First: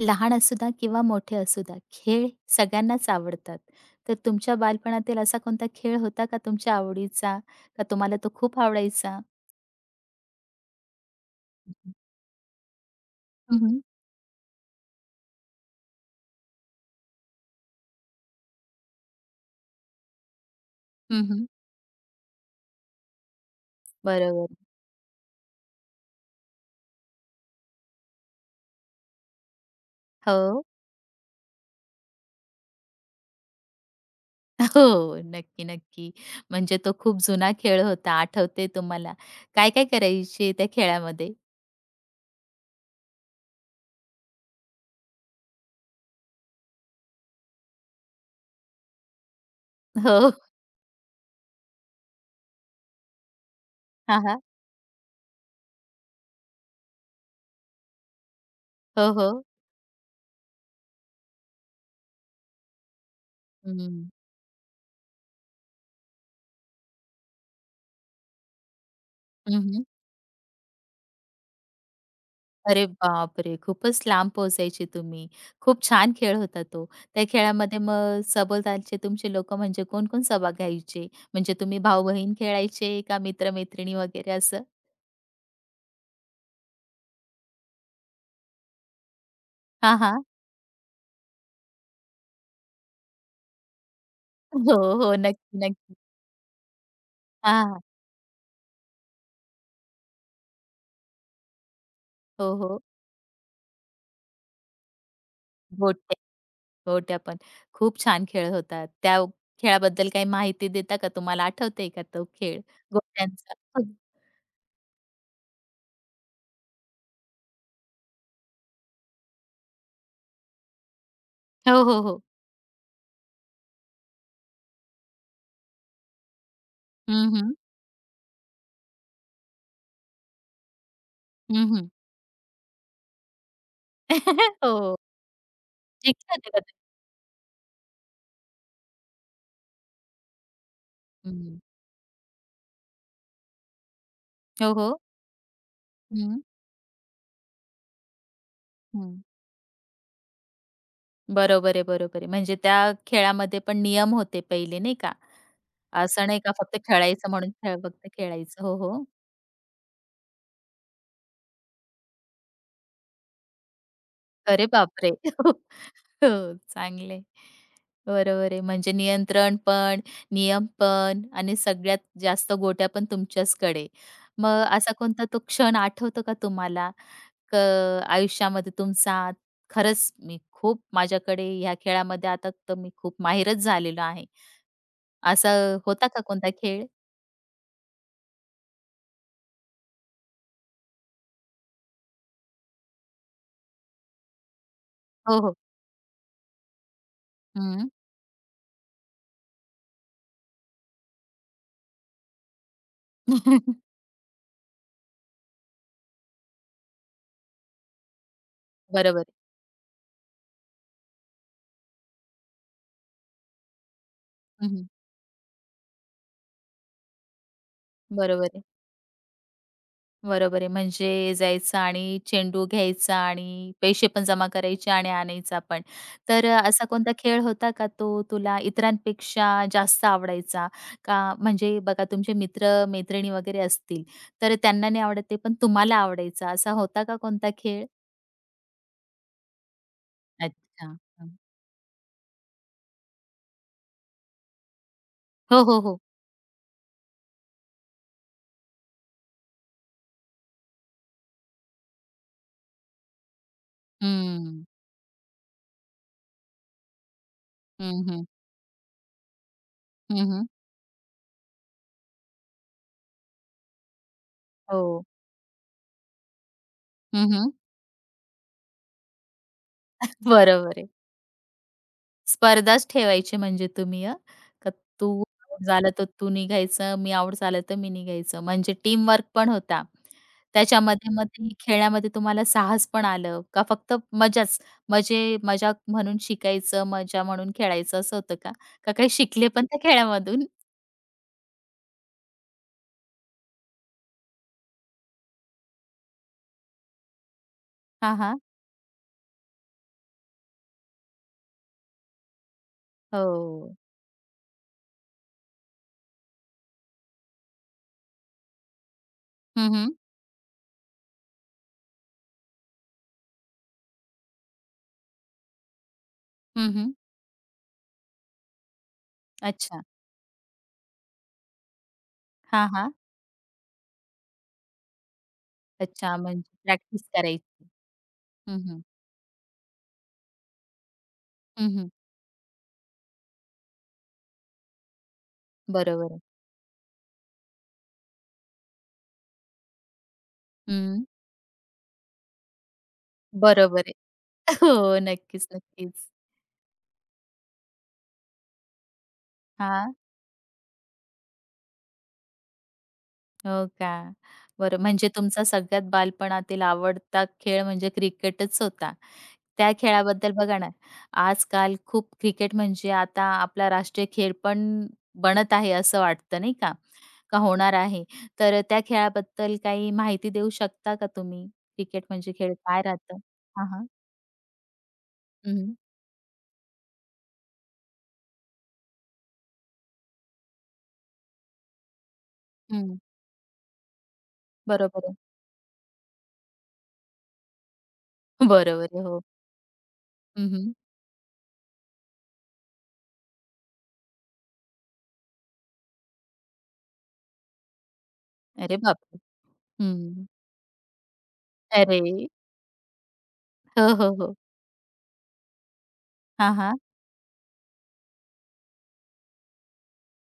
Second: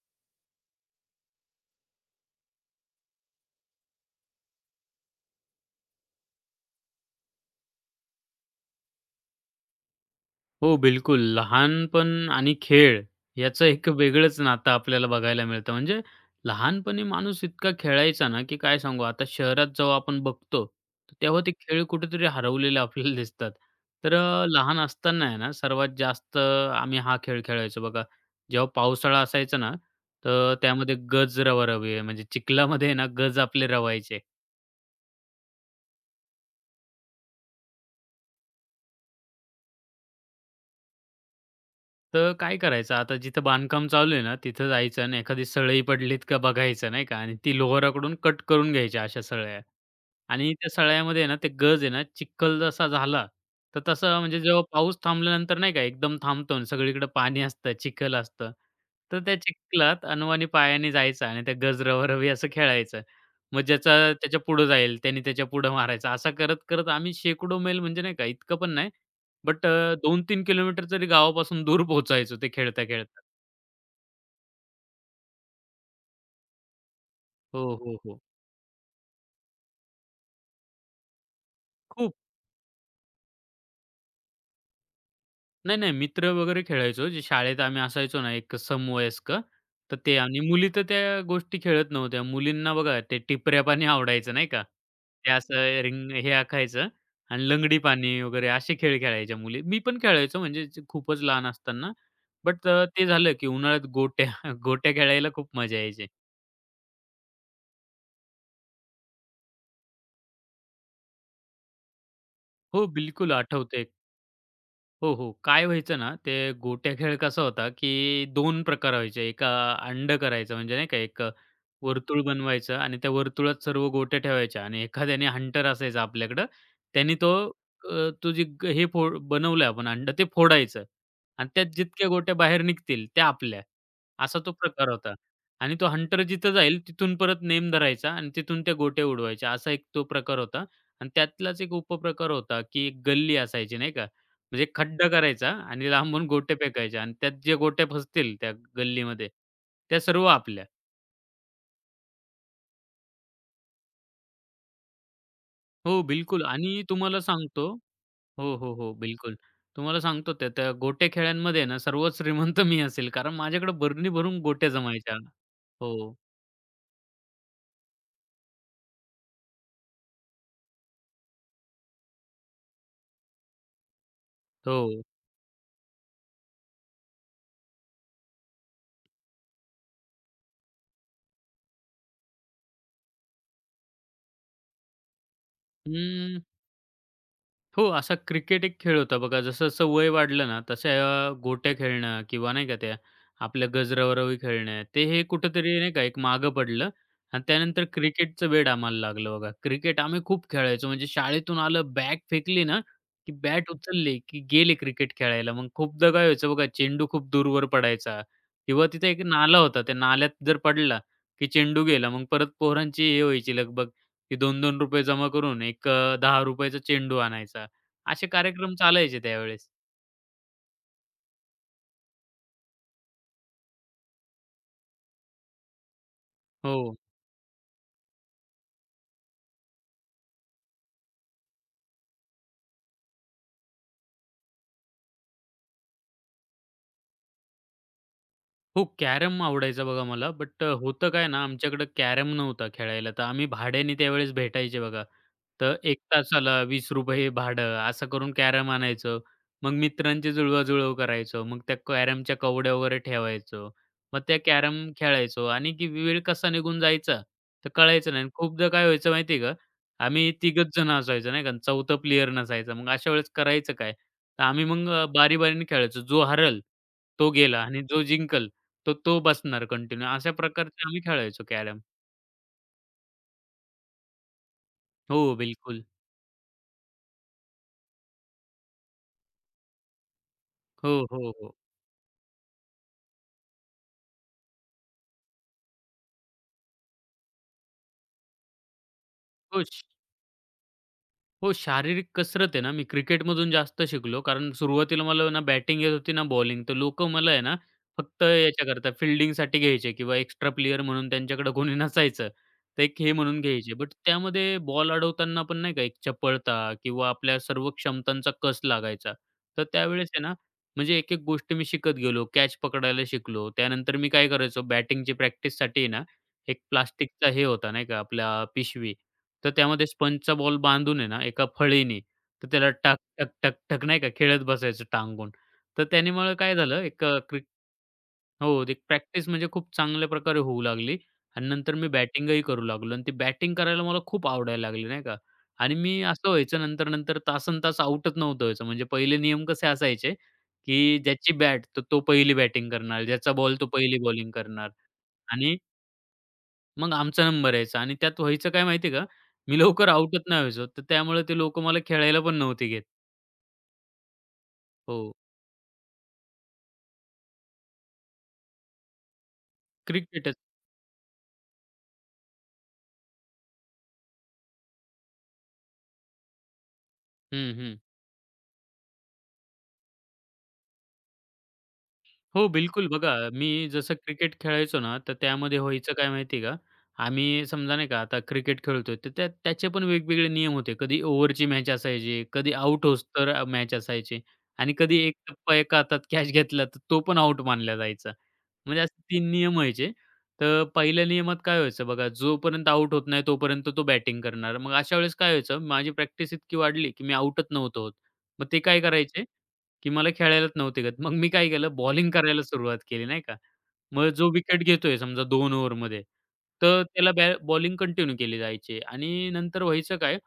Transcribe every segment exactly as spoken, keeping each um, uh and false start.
लहान असू द्या किंवा मोठे असू द्या, खेळ सगळ्यांनाच आवडतात. तर तुमच्या बालपणातील असा कोणता खेळ होता का तुमच्या आवडीचा? का तुम्हाला तो खूप आवडायचा? हो, बिलकुल. लहानपण आणि खेळ हं, याचं हं. एक वेगळंच नातं आपल्याला बघायला मिळतं. म्हणजे लहानपणी माणूस इतका खेळायचा ना, की काय सांगू. आता शहरात जेव्हा आपण बघतो, तर तेव्हा ते खेळ कुठेतरी हरवलेले आपल्याला दिसतात. तर अ, बरोबर. लहान असताना आहे ना, सर्वात जास्त आम्ही हा खेळ खेळायचो बघा. जेव्हा पावसाळा असायचा ना, तर हो. त्यामध्ये गज रवा-रवी म्हणजे चिखलामध्ये आहे ना, गज आपले रवायचे. हो. नक्की, नक्की. म्हणजे तो खूप जुना खेळ होता. आठवतंय तुम्हाला. काय-काय करायचे त्या खेळामध्ये? तर काय करायचं आता जिथं बांधकाम चालू आहे ना, तिथं जायचं आणि एखादी सळई पडलीत का बघायचं नाही का आणि ती लोहाराकडून कट करून घ्यायच्या अशा सळया हो. आणि त्या सळयामध्ये ना, ते गज आहे ना, चिखल जसा झाला, तर तसं हां, म्हणजे हां. जेव्हा पाऊस थांबल्यानंतर नाही का एकदम थांबतो आणि सगळीकडे पाणी असतं, चिखल असतं. हो, तर हो. त्या चिखलात अनवाणी पायाने जायचं आणि त्या गज रवारवी असं खेळायचं. मग हं. ज्याचा त्याच्या पुढं जाईल, त्याने त्याच्या पुढं मारायचं. असं करत-करत आम्ही शेकडो मैल म्हणजे नाही का इतकं पण नाही, बट हं, अ, दोन ते तीन किलोमीटर तरी गावापासून दूर पोहोचायचो ते अरे खेळता-खेळता. बापरे! खूपच लांब पोहोचायचे तुम्ही. खूप छान खेळ होता तो. त्या हो, खेळामध्ये हो, हो. मग सभोवतालचे तुमचे लोकं म्हणजे कोण-कोण सहभाग घ्यायचे? म्हणजे तुम्ही खूप. भाऊ-बहीण खेळायचे का मित्र-मैत्रिणी वगैरे असं? नाही, नाही मित्र वगैरे खेळायचो जे शाळेत आम्ही असायचो ना एक समवयस्क, तर हां, ते हां. आणि मुली तर त्या गोष्टी खेळत नव्हत्या. मुलींना बघा ते टिपऱ्या पाणी आवडायचं नाही का? हो, हो. ते नक्की, असं नक्की. रिंग हे आखायचं आणि हां, लंगडी हां. पाणी वगैरे असे खेळ खेळायच्या मुली. मी पण खेळायचो म्हणजे जे खूपच लहान असताना. हो, बट हो. ते झालं की उन्हाळ्यात गोट्या गोट्या खेळायला खूप मजा यायची. गोट्या गोट्या पण. खूप छान खेळ होता. त्या खेळाबद्दल काही माहिती देता का? तुम्हाला आठवतंय का तो खेळ हो, बिलकुल गोट्यांचा? आठवतंय. हो, हो. काय व्हायचं ना, ते गोट्या खेळ कसा होता, की दोन प्रकार व्हायचे. एक अ, अंडं करायचं म्हणजे नाही का, एक अ, हो, हो, वर्तुळ हो. बनवायचं आणि त्या वर्तुळात सर्व गोट्या ठेवायच्या आणि एखाद्याने हंटर असायचा आपल्याकडं, त्याने हं, तो हं. अ, तो जे ग हे फोड बनवलं आपण अंडं ते फोडायचं आणि त्यात हं, हं. जितक्या गोट्या बाहेर निघतील त्या आपल्या, असा तो प्रकार हो. होता. आणि तो हंटर जिंकला होता जिथं का तुम्ही? जाईल तिथून परत नेम धरायचा आणि तिथून त्या गोट्या उडवायच्या, असा एक तो प्रकार होता. आणि हं. त्यातलाच एक उपप्रकार होता, की एक गल्ली असायची नाही का. म्हणजे हो, एक हो. खड्डा करायचा आणि लांबून गोटे फेकायचे आणि त्यात जे गोट्या फसतील त्या हं. गल्लीमध्ये, त्या सर्व आपल्या. बरोबर आहे, बरोबर आहे. म्हणजे त्या खेळामध्ये पण नियम होते पहिले नाही का? हो, असं नाही बिलकुल का फक्त आणि तुम्हाला खेळायचं म्हणून सांगतो. खेळ फक्त हो, खेळायचं. हो, हो, हो, हो. बिलकुल. तुम्हाला सांगतो त्या त्या गोट्या खेळ्यांमध्ये ना सर्वात श्रीमंत मी असेल कारण माझ्याकडे बरणी भरून अरे गोट्या बापरे! जमायच्या. हो, हो, चांगलं आहे. बरोबर आहे. म्हणजे नियंत्रण पण, नियम पण आणि सगळ्यात जास्त गोट्या पण तुमच्याचकडे. मग असा हो. कोणता तो क्षण आठवतो का तुम्हाला? क आयुष्यामध्ये तुमचा खरंच मी खूप माझ्याकडे ह्या खेळामध्ये आता तर मी खूप माहिरच झालेलो आहे. असा होता का हं. कोणता खेळ? हो, असा क्रिकेट एक खेळ होता बघा. जसं-जसं वय वाढलं ना, तशा अ, गोट्या खेळणं किंवा नाही का त्या आपल्या गजरावरवी खेळणं, ते हे हो, हो. कुठेतरी नाही का एक मागं पडलं आणि त्यानंतर हं. क्रिकेटचं वेड आम्हाला लागलं बघा. क्रिकेट आम्ही खूप खेळायचो. म्हणजे शाळेतून आलं, बॅग फेकली ना, की बॅट उचलली की गेले क्रिकेट खेळायला. मग खूपदा काय व्हायचं बघा, चेंडू खूप दूरवर पडायचा किंवा तिथे एक बरोबर आहे. नाला होता. त्या नाल्यात जर पडला की चेंडू गेला. मग परत पोरांची हे व्हायची लगबग की हं, हं. ₹दोन दोन रुपये जमा करून एक अ, ₹दहा रुपयांचा चा चेंडू आणायचा. असे बरोबर आहे. कार्यक्रम चालायचे त्यावेळेस. बरोबर आहे. म्हणजे जायचं आणि चेंडू घ्यायचा आणि पैसे पण जमा करायचे आणि आणायचा पण. तर असा हो. कोणता खेळ होता का तो तुला इतरांपेक्षा जास्त आवडायचा? का म्हणजे बघा तुमचे मित्र-मैत्रिणी वगैरे असतील, तर त्यांना नाही आवडत ते पण तुम्हाला आवडायचा असा होता का कोणता खेळ? हो, कॅरम आवडायचा बघा मला. बट अ, अच्छा. होतं काय हं. ना, आमच्याकडं कॅरम नव्हता खेळायला. तर आम्ही भाड्याने त्यावेळेस भेटायचे बघा. हो, तर हो, एक हो. तासाला ₹वीस रुपये भाडं असं करून कॅरम आणायचो. मग मित्रांची जुळवाजुळव करायचो. मग त्या कॅरमच्या कवड्या वगैरे ठेवायचो. मग त्या हं. कॅरम खेळायचो आणि की वेळ कसा निघून जायचा तर हं, कळायचं नाही. हं. आणि खूपदा काय व्हायचं माहिती का, आम्ही हं, तिघंच जण असायचो नाही का. चौथा प्लेयर नसायचा. मग अशा वेळेस करायचं काय? तर आम्ही हो. मग अ, बारी-बारीने खेळायचो. जो हरेल तो हं, हं. गेला आणि जो जिंकल तो तो बसणार कंटिन्यू. अशा बरोबर प्रकारचे आहे. आम्ही खेळायचो कॅरम. स्पर्धाच ठेवायची म्हणजे तुम्ही हं, का तू हो, आउट बिलकुल. झाला तर तू निघायचं, मी आउट झालं तर मी निघायचं. म्हणजे टीमवर्क पण होता. हो, त्याच्यामध्ये मग हो, ते हो. खेळण्यामध्ये तुम्हाला साहस पण आलं का फक्त मजाच? मजे मजा म्हणून शिकायचं, मजा म्हणून खेळायचं असं होतं का? का काही शिकले पण त्या खुश. खेळामधून? हो, शारीरिक कसरत आहे ना, मी क्रिकेटमधून जास्त शिकलो. कारण सुरुवातीला मला ना बॅटिंग येत होती ना बॉलिंग. तर लोकं मला आहे ना हां, फक्त हां. याच्याकरता फील्डिंगसाठी घ्यायचे किंवा एक्स्ट्रा प्लेयर म्हणून त्यांच्याकडे कोणी नसायचं. तर एक हे म्हणून घ्यायचे. हो. बट त्यामध्ये बॉल अडवताना पण नाही का एक चपळता किंवा आपल्या सर्व क्षमतांचा कस लागायचा. तर हं, हं. त्यावेळेस आहे ना, म्हणजे एक-एक गोष्ट मी शिकत गेलो. कॅच पकडायला शिकलो. त्यानंतर मी काय करायचो बॅटिंगची प्रॅक्टिससाठी ना, एक हं, हं. प्लास्टिकचा हे होता नाही का आपला पिशवी. तर अच्छा. त्यामध्ये स्पंजचा बॉल बांधून आहे ना, एका फळीने तर हां, त्याला हां. टक, टक, टक, टक नाही का खेळत बसायचं टांगून. तर अच्छा त्यामुळे काय म्हणजे झालं प्रॅक्टिस एक अ, क्रिक करायची. हं, हो, एक हं. प्रॅक्टिस म्हणजे खूप चांगल्या प्रकारे होऊ लागली आणि नंतर हं, मी हं. बॅटिंगही करू लागलो आणि ती बॅटिंग करायला मला खूप आवडायला लागली नाही का. आणि मी बरोबर आहे. असं व्हायचं नंतर-नंतर तासंतास आउटच नव्हतं व्हायचं. म्हणजे पहिले नियम कसे असायचे, की हं. ज्याची बॅट तर तो पहिली बॅटिंग करणार, ज्याचा बॉल तो बरोबर आहे. पहिली बॉलिंग करणार हो. नक्कीच, आणि नक्कीच. मग आमचा नंबर यायचा आणि त्यात व्हायचं काय माहिती आहे का? मी लवकर हां, आउटच नाही व्हायचो. तर त्यामुळे ते लोकं मला खेळायला पण नव्हते घेत. हो का? बरं हो. म्हणजे तुमचा सगळ्यात बालपणातील आवडता खेळ म्हणजे क्रिकेटच होता. त्या खेळाबद्दल क्रिकेटच. बघा ना, आजकाल खूप क्रिकेट म्हणजे आता आपला राष्ट्रीय खेळ पण बनत आहे असं वाटतं नाही का? का हं, होणार हं. आहे. तर त्या खेळाबद्दल काही माहिती देऊ शकता का तुम्ही? क्रिकेट म्हणजे हो, खेळ काय बिलकुल. बघा, राहतं? मी हां, हां. जसं क्रिकेट खेळायचो ना, तर हं, त्यामध्ये हं. व्हायचं काय माहिती आहे का, आम्ही समजा नाही का आता क्रिकेट खेळतोय, तर त्या त्याचे पण वेगवेगळे नियम होते. कधी ओव्हरची मॅच असायची, कधी आउट होईस्तोवर अ, मॅच असायची आणि कधी बरोबर एक आहे. टप्पा एका हातात कॅच घेतला, तर तो पण आउट मानला जायचा. बरोबर म्हणजे आहे. असे हो. तीन नियम व्हायचे. हं, तर हं. पहिल्या नियमात काय व्हायचं बघा, जोपर्यंत आउट होत नाही, तोपर्यंत तो बॅटिंग करणार. मग अशा वेळेस काय व्हायचं, माझी प्रॅक्टिस इतकी वाढली, की मी आउटच नव्हतो होत. मग ते अरे काय बापरे! करायचे की मला हं. खेळायलाच नव्हते येत. मग मी काय केलं अरे! बॉलिंग करायला सुरुवात केली नाही का. हो, मग हो, जो हो. विकेट घेतोय समजा दोन ओव्हरमध्ये, हां, हां. तर त्याला बॅ बॉलिंग कंटिन्यू केली जायची आणि नंतर व्हायचं काय,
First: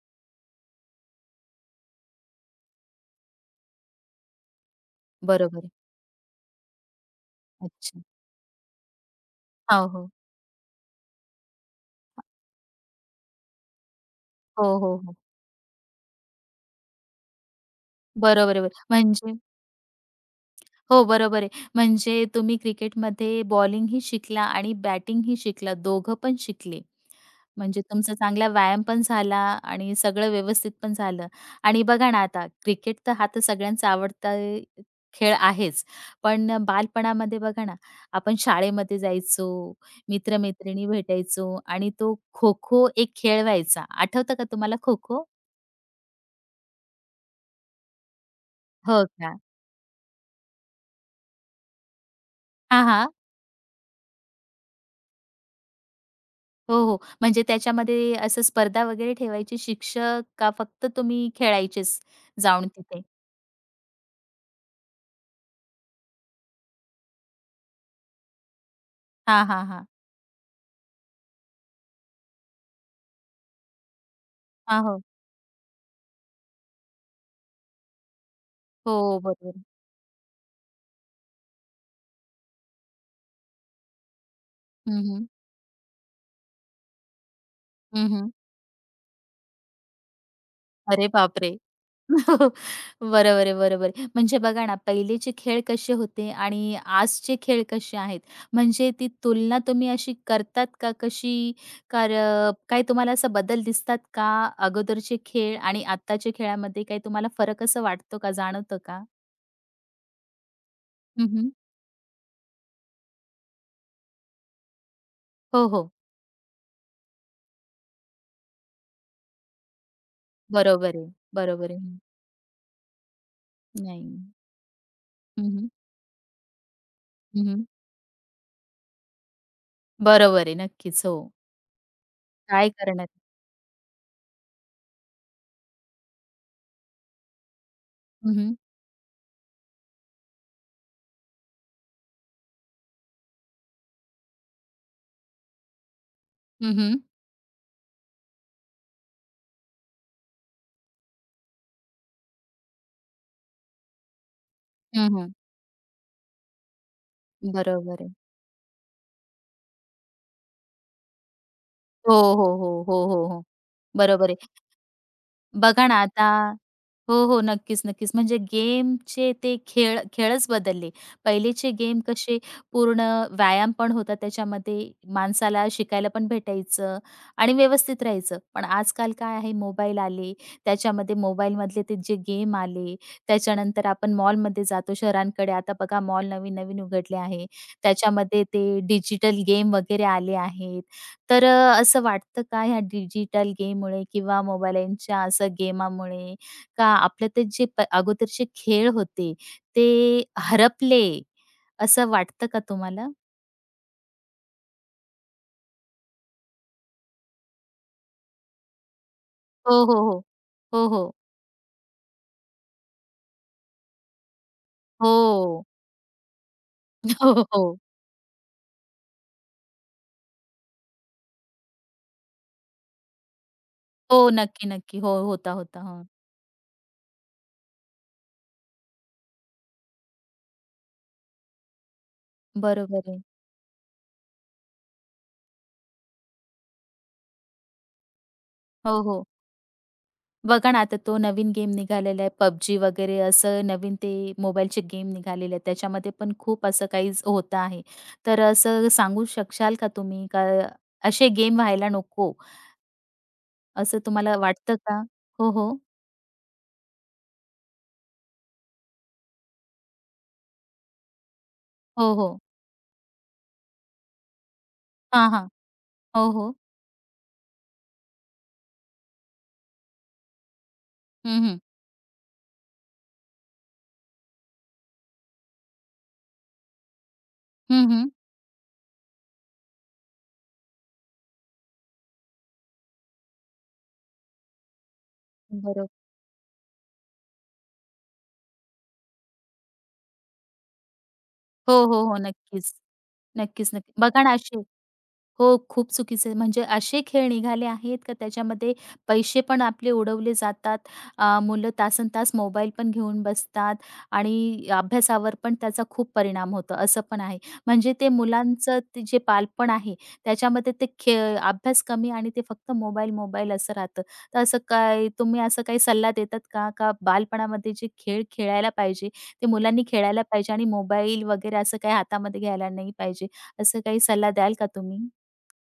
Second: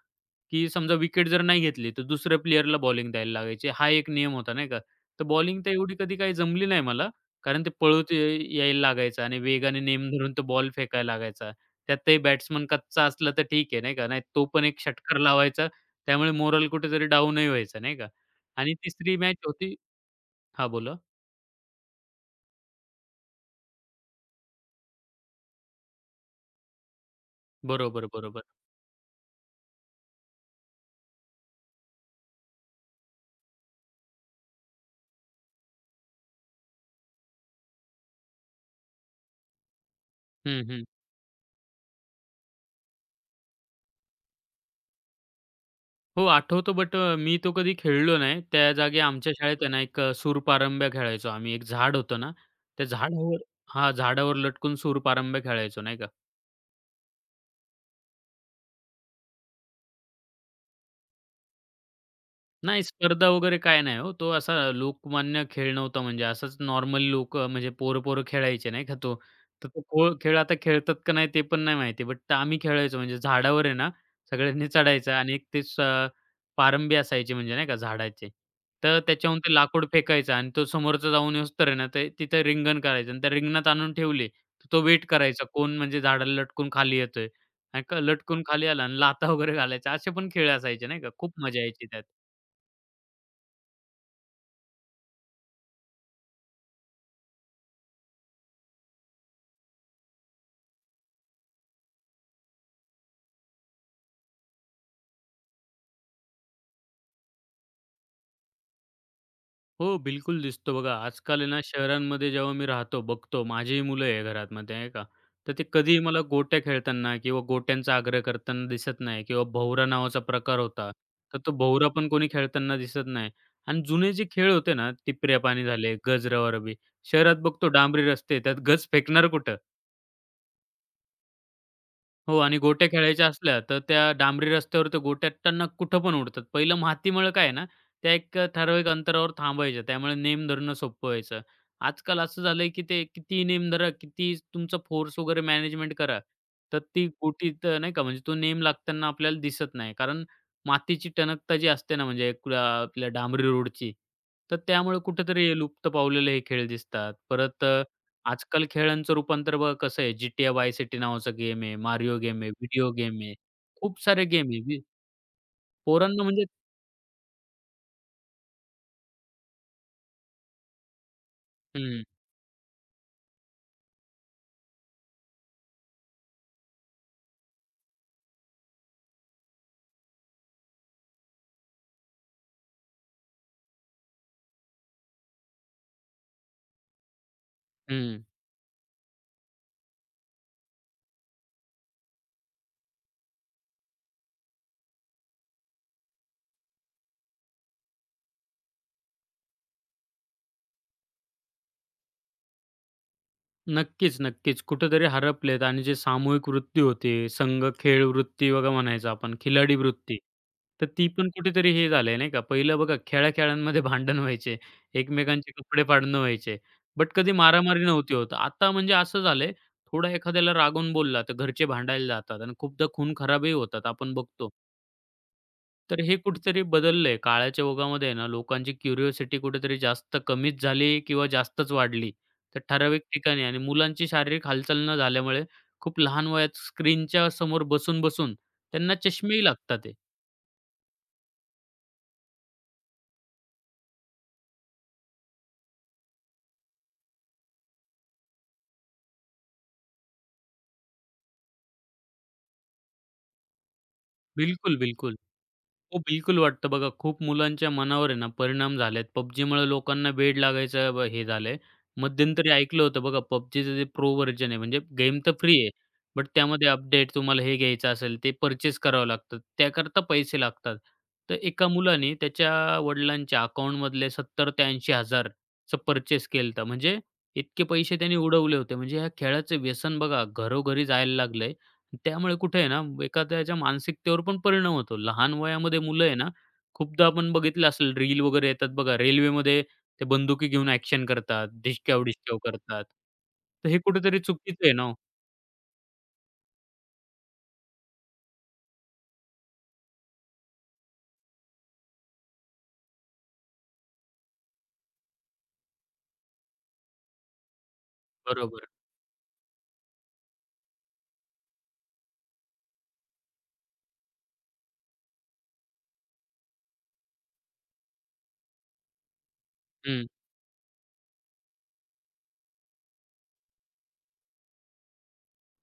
की समजा विकेट जर नाही घेतली, तर दुसऱ्या प्लेयरला बॉलिंग द्यायला लागायची. हा एक नियम होता नाही का. तर बरोबर बॉलिंग आहे. तर एवढी कधी काही जमली नाही मला, कारण ते अच्छा. पळत ये- यायला लागायचं आणि वेगाने हो, नेम हो. धरून तो बॉल फेकायला लागायचा. त्यातही बॅट्समन कच्चा असला तर ठीक आहे नाही का, नाही तो पण हो, एक हो, हो. षटकार लावायचा. त्यामुळे मोरल कुठेतरी डाऊनही व्हायचा नाही का. बरोबर आहे. आणि बरोबर. तिसरी म्हणजे मॅच होती. हां, बोला. हो, बरोबर आहे. म्हणजे तुम्ही क्रिकेटमध्ये बॉलिंगही शिकला आणि बॅटिंगही शिकला, दोघं पण शिकले. म्हणजे बरोबर, तुमचा बरोबर. चांगला व्यायाम पण झाला आणि सगळं व्यवस्थित पण झालं. आणि बघा ना आता क्रिकेट तर हा तर सगळ्यांचा आवडता खेळ आहेच. पण बालपणामध्ये बघा ना, आपण शाळेमध्ये जायचो, मित्र हं, हं. भेटायचो आणि तो खो-खो एक खेळ व्हायचा. आठवतं का तुम्हाला खो-खो? हो, आठवतो बट मी तो कधी खेळलो नाही. त्या जागी हो आमच्या का? शाळेत आहे ना, एक अ, सूरपारंब्या खेळायचो आम्ही. एक झाड होतं ना, हां, त्या हां. झाडावर. हां, झाडावर लटकून सूरपारंब्या खेळायचो नाही का. हो, हो. म्हणजे त्याच्यामध्ये असं स्पर्धा वगैरे ठेवायची शिक्षक का फक्त तुम्ही खेळायचेच जाऊन नाही तिथे? स्पर्धा वगैरे काय नाही हो. तो असा लोकमान्य खेळ नव्हता म्हणजे असंच नॉर्मल लोक म्हणजे पोरं-पोरं खेळायचे नाही का तो. हां, हां, तर तो हां. खो खेळ आता खेळतात का नाही ते पण नाही माहिती. बट आम्ही खेळायचो म्हणजे झाडावर आहे ना सगळ्यांनी हां, हो. चढायचं आणि एक ते स पारंबी असायची म्हणजे नाही का झाडाचे. तर हो, त्याच्याहून ते बरोबर. लाकूड फेकायचं आणि तो समोरचा जाऊन येऊस्तोवर आहे ना ते तिथं रिंगण करायचं आणि त्या रिंगणात आणून ठेवले, तर तो हं, वेट हं. करायचा कोण म्हणजे झाडाला लटकून खाली येतोय आणि क हं, हं. लटकून खाली आला आणि लाथा वगैरे घालायच्या. असे पण खेळ असायचे नाही अरे का. खूप बापरे! मजा यायची त्यात. बरोबर आहे, बरोबर आहे. म्हणजे बघा ना, पहिलेचे खेळ कसे होते आणि आजचे खेळ कसे आहेत, म्हणजे ती तुलना तुम्ही अशी करतात का कशी? कारण काही तुम्हाला असा बदल दिसतात का? अगोदरचे खेळ आणि आत्ताच्या खेळामध्ये काही तुम्हाला फरक असं वाटतो का, जाणवतं का? हो, बिलकुल दिसतो बघा. हं, आजकाल आहे हं. ना, शहरांमध्ये जेव्हा मी राहतो, बघतो माझीही मुलं आहे घरातमध्ये नाही का, तर ते हो, हो. कधीही मला गोट्या खेळताना किंवा गोट्यांचा आग्रह करताना दिसत नाही किंवा भोवरा नावाचा प्रकार होता, बरोबर आहे, तर तो बरोबर भोवरा आहे. पण कोणी खेळताना दिसत नाही. आणि हं, नाही. जुने जे खेळ होते ना, टिपऱ्या हं, पाणी हं. झाले, गजरावरबी, शहरात हं, बघतो डांबरी रस्ते, त्यात गज फेकणार कुठं? बरोबर आहे. नक्कीच. हो. हो आणि काय गोट्या करणार? खेळायच्या असल्या, तर त्या डांबरी रस्त्यावर त्या गोट्या टणक कुठं पण उडतात. पहिलं मातीमुळं काय आहे ना, त्या हं, एक अ, हं. ठराविक अंतरावर थांबायच्या. त्यामुळे नेम धरणं सोपं व्हायचं. आजकाल असं झालंय, की ते किती नेम धरा, किती तुमचा फोर्स वगैरे मॅनेजमेंट करा, हं, तर हं. ती गोटी तर नाही का म्हणजे तो नेम लागताना आपल्याला दिसत नाही. कारण मातीची टणकता जी असते ना, म्हणजे एक आपल्या डांबरी रोडची, तर त्यामुळे हं, हं. कुठेतरी लुप्त पावलेले हे खेळ दिसतात. परत बरोबर आहे. आजकाल खेळांचं रूपांतर बघा कसं आहे, G T A Vice City नावाचा गेम आहे, हो, Mario गेम हो, आहे, हो. व्हिडिओ हो, गेम हो, आहे. हो. खूप सारे बरोबर गेम आहे. आहे. वि बघा ना पोरांना आता म्हणजे. हो, हो. नक्कीच, नक्कीच. म्हणजे गेमचे ते खेळ खेळच बदलले. पहिलेचे गेम हं, कसे पूर्ण व्यायाम पण होता त्याच्यामध्ये, माणसाला शिकायला पण भेटायचं आणि व्यवस्थित राहायचं. पण आजकाल काय आहे मोबाईल आले, त्याच्यामध्ये मोबाईलमधले ते जे गेम आले, त्याच्यानंतर आपण मॉलमध्ये जातो शहरांकडे. आता बघा मॉल नवीन-नवीन उघडले आहे. हं. त्याच्यामध्ये ते डिजिटल गेम वगैरे आले आहेत. तर अ, असं वाटतं का ह्या डिजिटल गेममुळे किंवा मोबाईलच्या असं गेमामुळे का आपले ते जे प अगोदरचे खेळ होते, ते हरपले, असं वाटतं का तुम्हाला? नक्कीच, नक्कीच. कुठेतरी हरपलेत आणि जे सामूहिक वृत्ती होती, संघ खेळ वृत्ती बघा म्हणायचो आपण, हो, खिलाडी हो, वृत्ती. हो. तर हो, ती हो. पण कुठेतरी हे झाली नाही का. पहिलं बघा खेळा-खेळांमध्ये भांडण व्हायचे, एकमेकांचे हो. कपडे फाडणं व्हायचे, बट कधी हो, हो. मारामारी नव्हती होत. आता म्हणजे असं झालंय, थोडा एखाद्याला रागवून बोलला, तर घरचे भांडायला जातात आणि खूपदा खून खराबही होतात, आपण हो, बघतो. नक्की, नक्की. हो, होता, होता. तर हां. हे कुठेतरी बदललंय. काळाच्या ओघामध्ये ना, लोकांची क्युरिओसिटी कुठेतरी जास्त कमीच झाली किंवा जास्तच वाढली. तर ठराविक बरोबर आहे. ठिकाणी आणि मुलांची शारीरिक हालचाल न झाल्यामुळे खूप लहान वयात स्क्रीनच्या समोर बसून-बसून त्यांना हो, हो. चष्मेही लागतात आहे. बघा ना, आता तो नवीन गेम निघालेला आहे PUBG वगैरे असं नवीन ते मोबाईलचे गेम निघालेले आहेत. त्याच्यामध्ये पण खूप असं काही होतं आहे. तर असं सांगू शकशाल का तुम्ही का असे गेम व्हायला नको, असं तुम्हाला वाटतं बिलकुल, का? बिलकुल. हो, हो. हो, बिलकुल वाटतं बघा. खूप मुलांच्या मनावर आहे ना परिणाम झालेत. पबजीमुळे लोकांना वेड लागायचं ब हे झालंय. हो, हो. मध्यंतरी ऐकलं होतं बघा पबजीचं जे प्रो व्हर्जन आहे म्हणजे गेम हां, तर हां. फ्री आहे. हो, बट हो. त्यामध्ये अपडेट तुम्हाला हे घ्यायचं असेल ते पर्चेस करावं लागतं. त्याकरता पैसे लागतात. तर हं, हं. एका मुलाने त्याच्या वडिलांच्या अकाउंटमधले सत्तर हजार ते ऐंशी हजार चं पर्चेस केलं म्हणजे इतके हं, पैसे हं. त्याने उडवले होते. म्हणजे ह्या खेळाचं व्यसन बघा घरोघरी जायला लागलंय. त्यामुळे कुठे आहे ना, एखाद्याच्या मानसिकतेवर पण परिणाम होतो. लहान वयामध्ये बरोबर. मुलं आहे ना, खूपदा आपण बघितलं असेल रील वगैरे येतात बघा, रेल्वेमध्ये ते बंदुकी घेऊन ॲक्शन करतात, हो, हो, हो. ढिशक्याव-ढिशक्याव नक्कीच. करतात. तर नक्कीच, हे नक्की. कुठेतरी बघा ना, असे चुकीचं आहे ना हो. हो, खूप चुकीचं आहे. म्हणजे असे खेळ निघाले आहेत का त्याच्यामध्ये पैसे पण आपले उडवले जातात. अ, मुलं तासन तास मोबाईल पण घेऊन बसतात आणि अभ्यासावर पण त्याचा खूप परिणाम होतो, असं पण आहे. म्हणजे ते बरोबर. मुलांचं ते जे बालपण आहे, त्याच्यामध्ये ते खे अभ्यास कमी आणि ते फक्त मोबाईल, मोबाईल असं राहतं. तर असं काय तुम्ही असं काही सल्ला देतात का? का बालपणामध्ये जे खेळ खेळायला पाहिजे, ते मुलांनी खेळायला पाहिजे आणि मोबाईल वगैरे असं काही हातामध्ये घ्यायला नाही पाहिजे, असं काही सल्ला द्याल का तुम्ही?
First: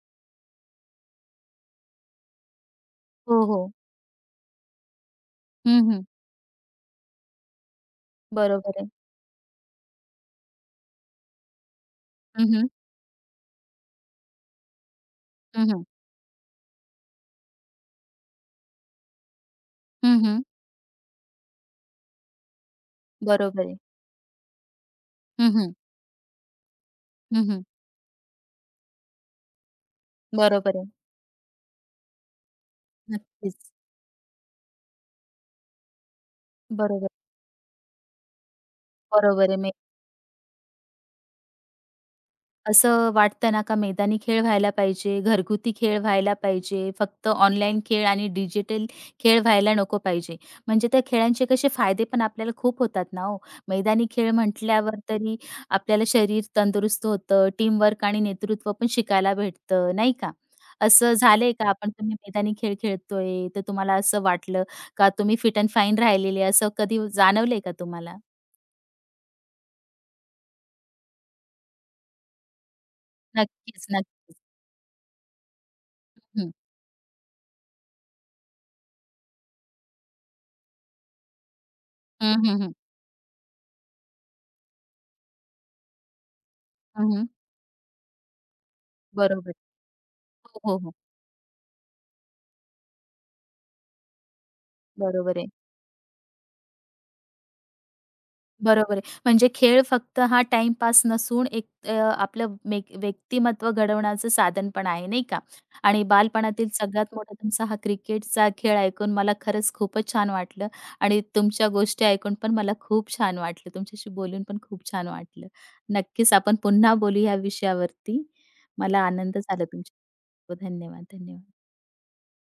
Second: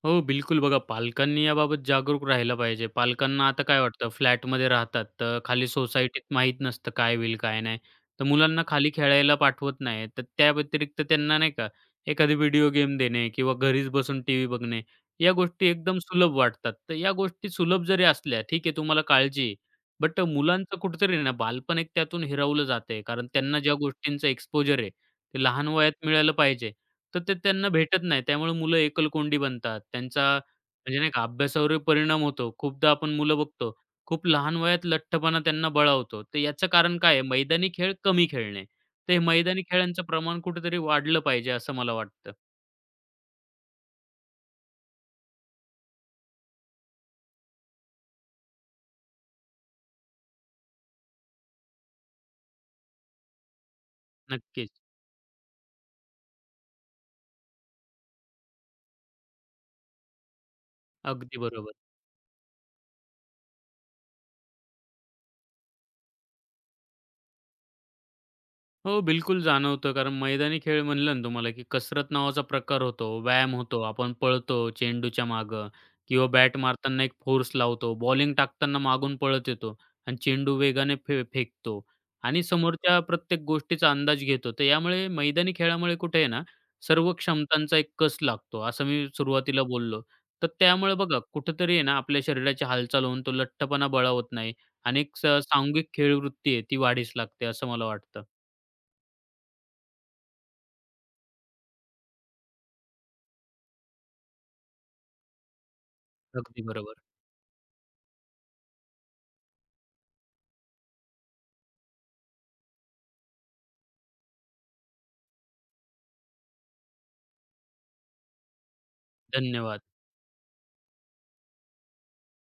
हो, बिलकुल. बघा पालकांनी याबाबत जागरूक राहिलं पाहिजे. हो, पालकांना आता हो. काय वाटतं फ्लॅटमध्ये राहतात, तर खाली हं, हं. सोसायटीत माहीत नसतं काय होईल काय नाही. तर मुलांना बरोबर आहे. खाली खेळायला पाठवत नाही. तर त्या व्यतिरिक्त त्यांना नाही का एखादी हं, हं. व्हिडिओ गेम देणे किंवा घरीच बसून टीव्ही बघणे, या गोष्टी हं, हं. एकदम सुलभ वाटतात. तर या गोष्टी सुलभ जरी असल्या, ठीक आहे तुम्हाला काळजी. बट हं, हं. मुलांचं कुठेतरी ना बालपण एक त्यातून हिरावलं जातंय. कारण त्यांना बरोबर ज्या आहे. गोष्टींचं एक्सपोजर आहे, ते हं, लहान हं. वयात मिळालं पाहिजे. तर ते हं, हं. त्यांना भेटत नाही. त्यामुळे मुलं एकलकोंडी बनतात. त्यांचा बरोबर आहे. म्हणजे नाही का अभ्यासावरही परिणाम होतो. खूपदा आपण मुलं नक्कीच. बघतो, खूप लहान वयात लठ्ठपणा त्यांना बळावतो. तर याचं कारण बरोबर, काय आहे? मैदानी खेळ कमी खेळणे. तर हे बरोबर मैदानी आहे. खेळांचं प्रमाण कुठेतरी वाढलं पाहिजे असं मला वाटतं. असं वाटतं ना का मैदानी खेळ व्हायला पाहिजे, घरगुती खेळ व्हायला पाहिजे, फक्त ऑनलाईन खेळ आणि डिजिटल खेळ व्हायला नको पाहिजे. म्हणजे त्या खेळांचे कसे फायदे पण आपल्याला खूप होतात ना हो. मैदानी खेळ नक्कीच. म्हटल्यावर तरी आपल्याला शरीर तंदुरुस्त होतं, टीमवर्क आणि नेतृत्व पण शिकायला भेटतं, नाही का? असं अगदी झालंय का बरोबर. आपण तुम्ही मैदानी खेळ खेळतोय, तर तुम्हाला असं वाटलं का तुम्ही फिट अँड फाईन राहिलेले, असं कधी जाणवलंय का तुम्हाला? हो, बिलकुल जाणवतं. कारण मैदानी खेळ म्हणलं ना तुम्हाला, की कसरत नावाचा प्रकार होतो, व्यायाम होतो, नक्कीच, आपण नक्कीच. पळतो चेंडूच्या मागं किंवा हं. बॅट मारताना एक फोर्स लावतो, बॉलिंग टाकताना मागून पळत येतो आणि चेंडू वेगाने फे फेकतो हं, आणि हं, हं. समोरच्या प्रत्येक गोष्टीचा अंदाज घेतो. तर यामुळे मैदानी खेळामुळे कुठे आहे ना, सर्व हं, हं. क्षमतांचा एक कस लागतो, असं मी बरोबर. सुरुवातीला बोललो. तर हो, हो, हो. त्यामुळे बघा कुठेतरी आहे ना, आपल्या शरीराची हालचाल होऊन तो लठ्ठपणा बळावत नाही आणि एक स बरोबर आहे, सांघिक खेळवृत्ती आहे ती वाढीस लागते, असं मला वाटतं. बरोबर आहे. म्हणजे खेळ फक्त हा टाईमपास नसून एक अ, आपलं मेक व्यक्तिमत्त्व घडवण्याचं साधन पण आहे, नाही का? आणि अगदी बालपणातील बरोबर. सगळ्यात मोठा तुमचा हा क्रिकेटचा खेळ ऐकून मला खरंच खूपच छान वाटलं आणि तुमच्या गोष्टी ऐकून पण मला खूप छान वाटलं. तुमच्याशी बोलून पण खूप छान वाटलं. नक्कीच आपण पुन्हा बोलू या विषयावरती. मला आनंद झाला धन्यवाद. तुमच्या धन्यवाद, धन्यवाद.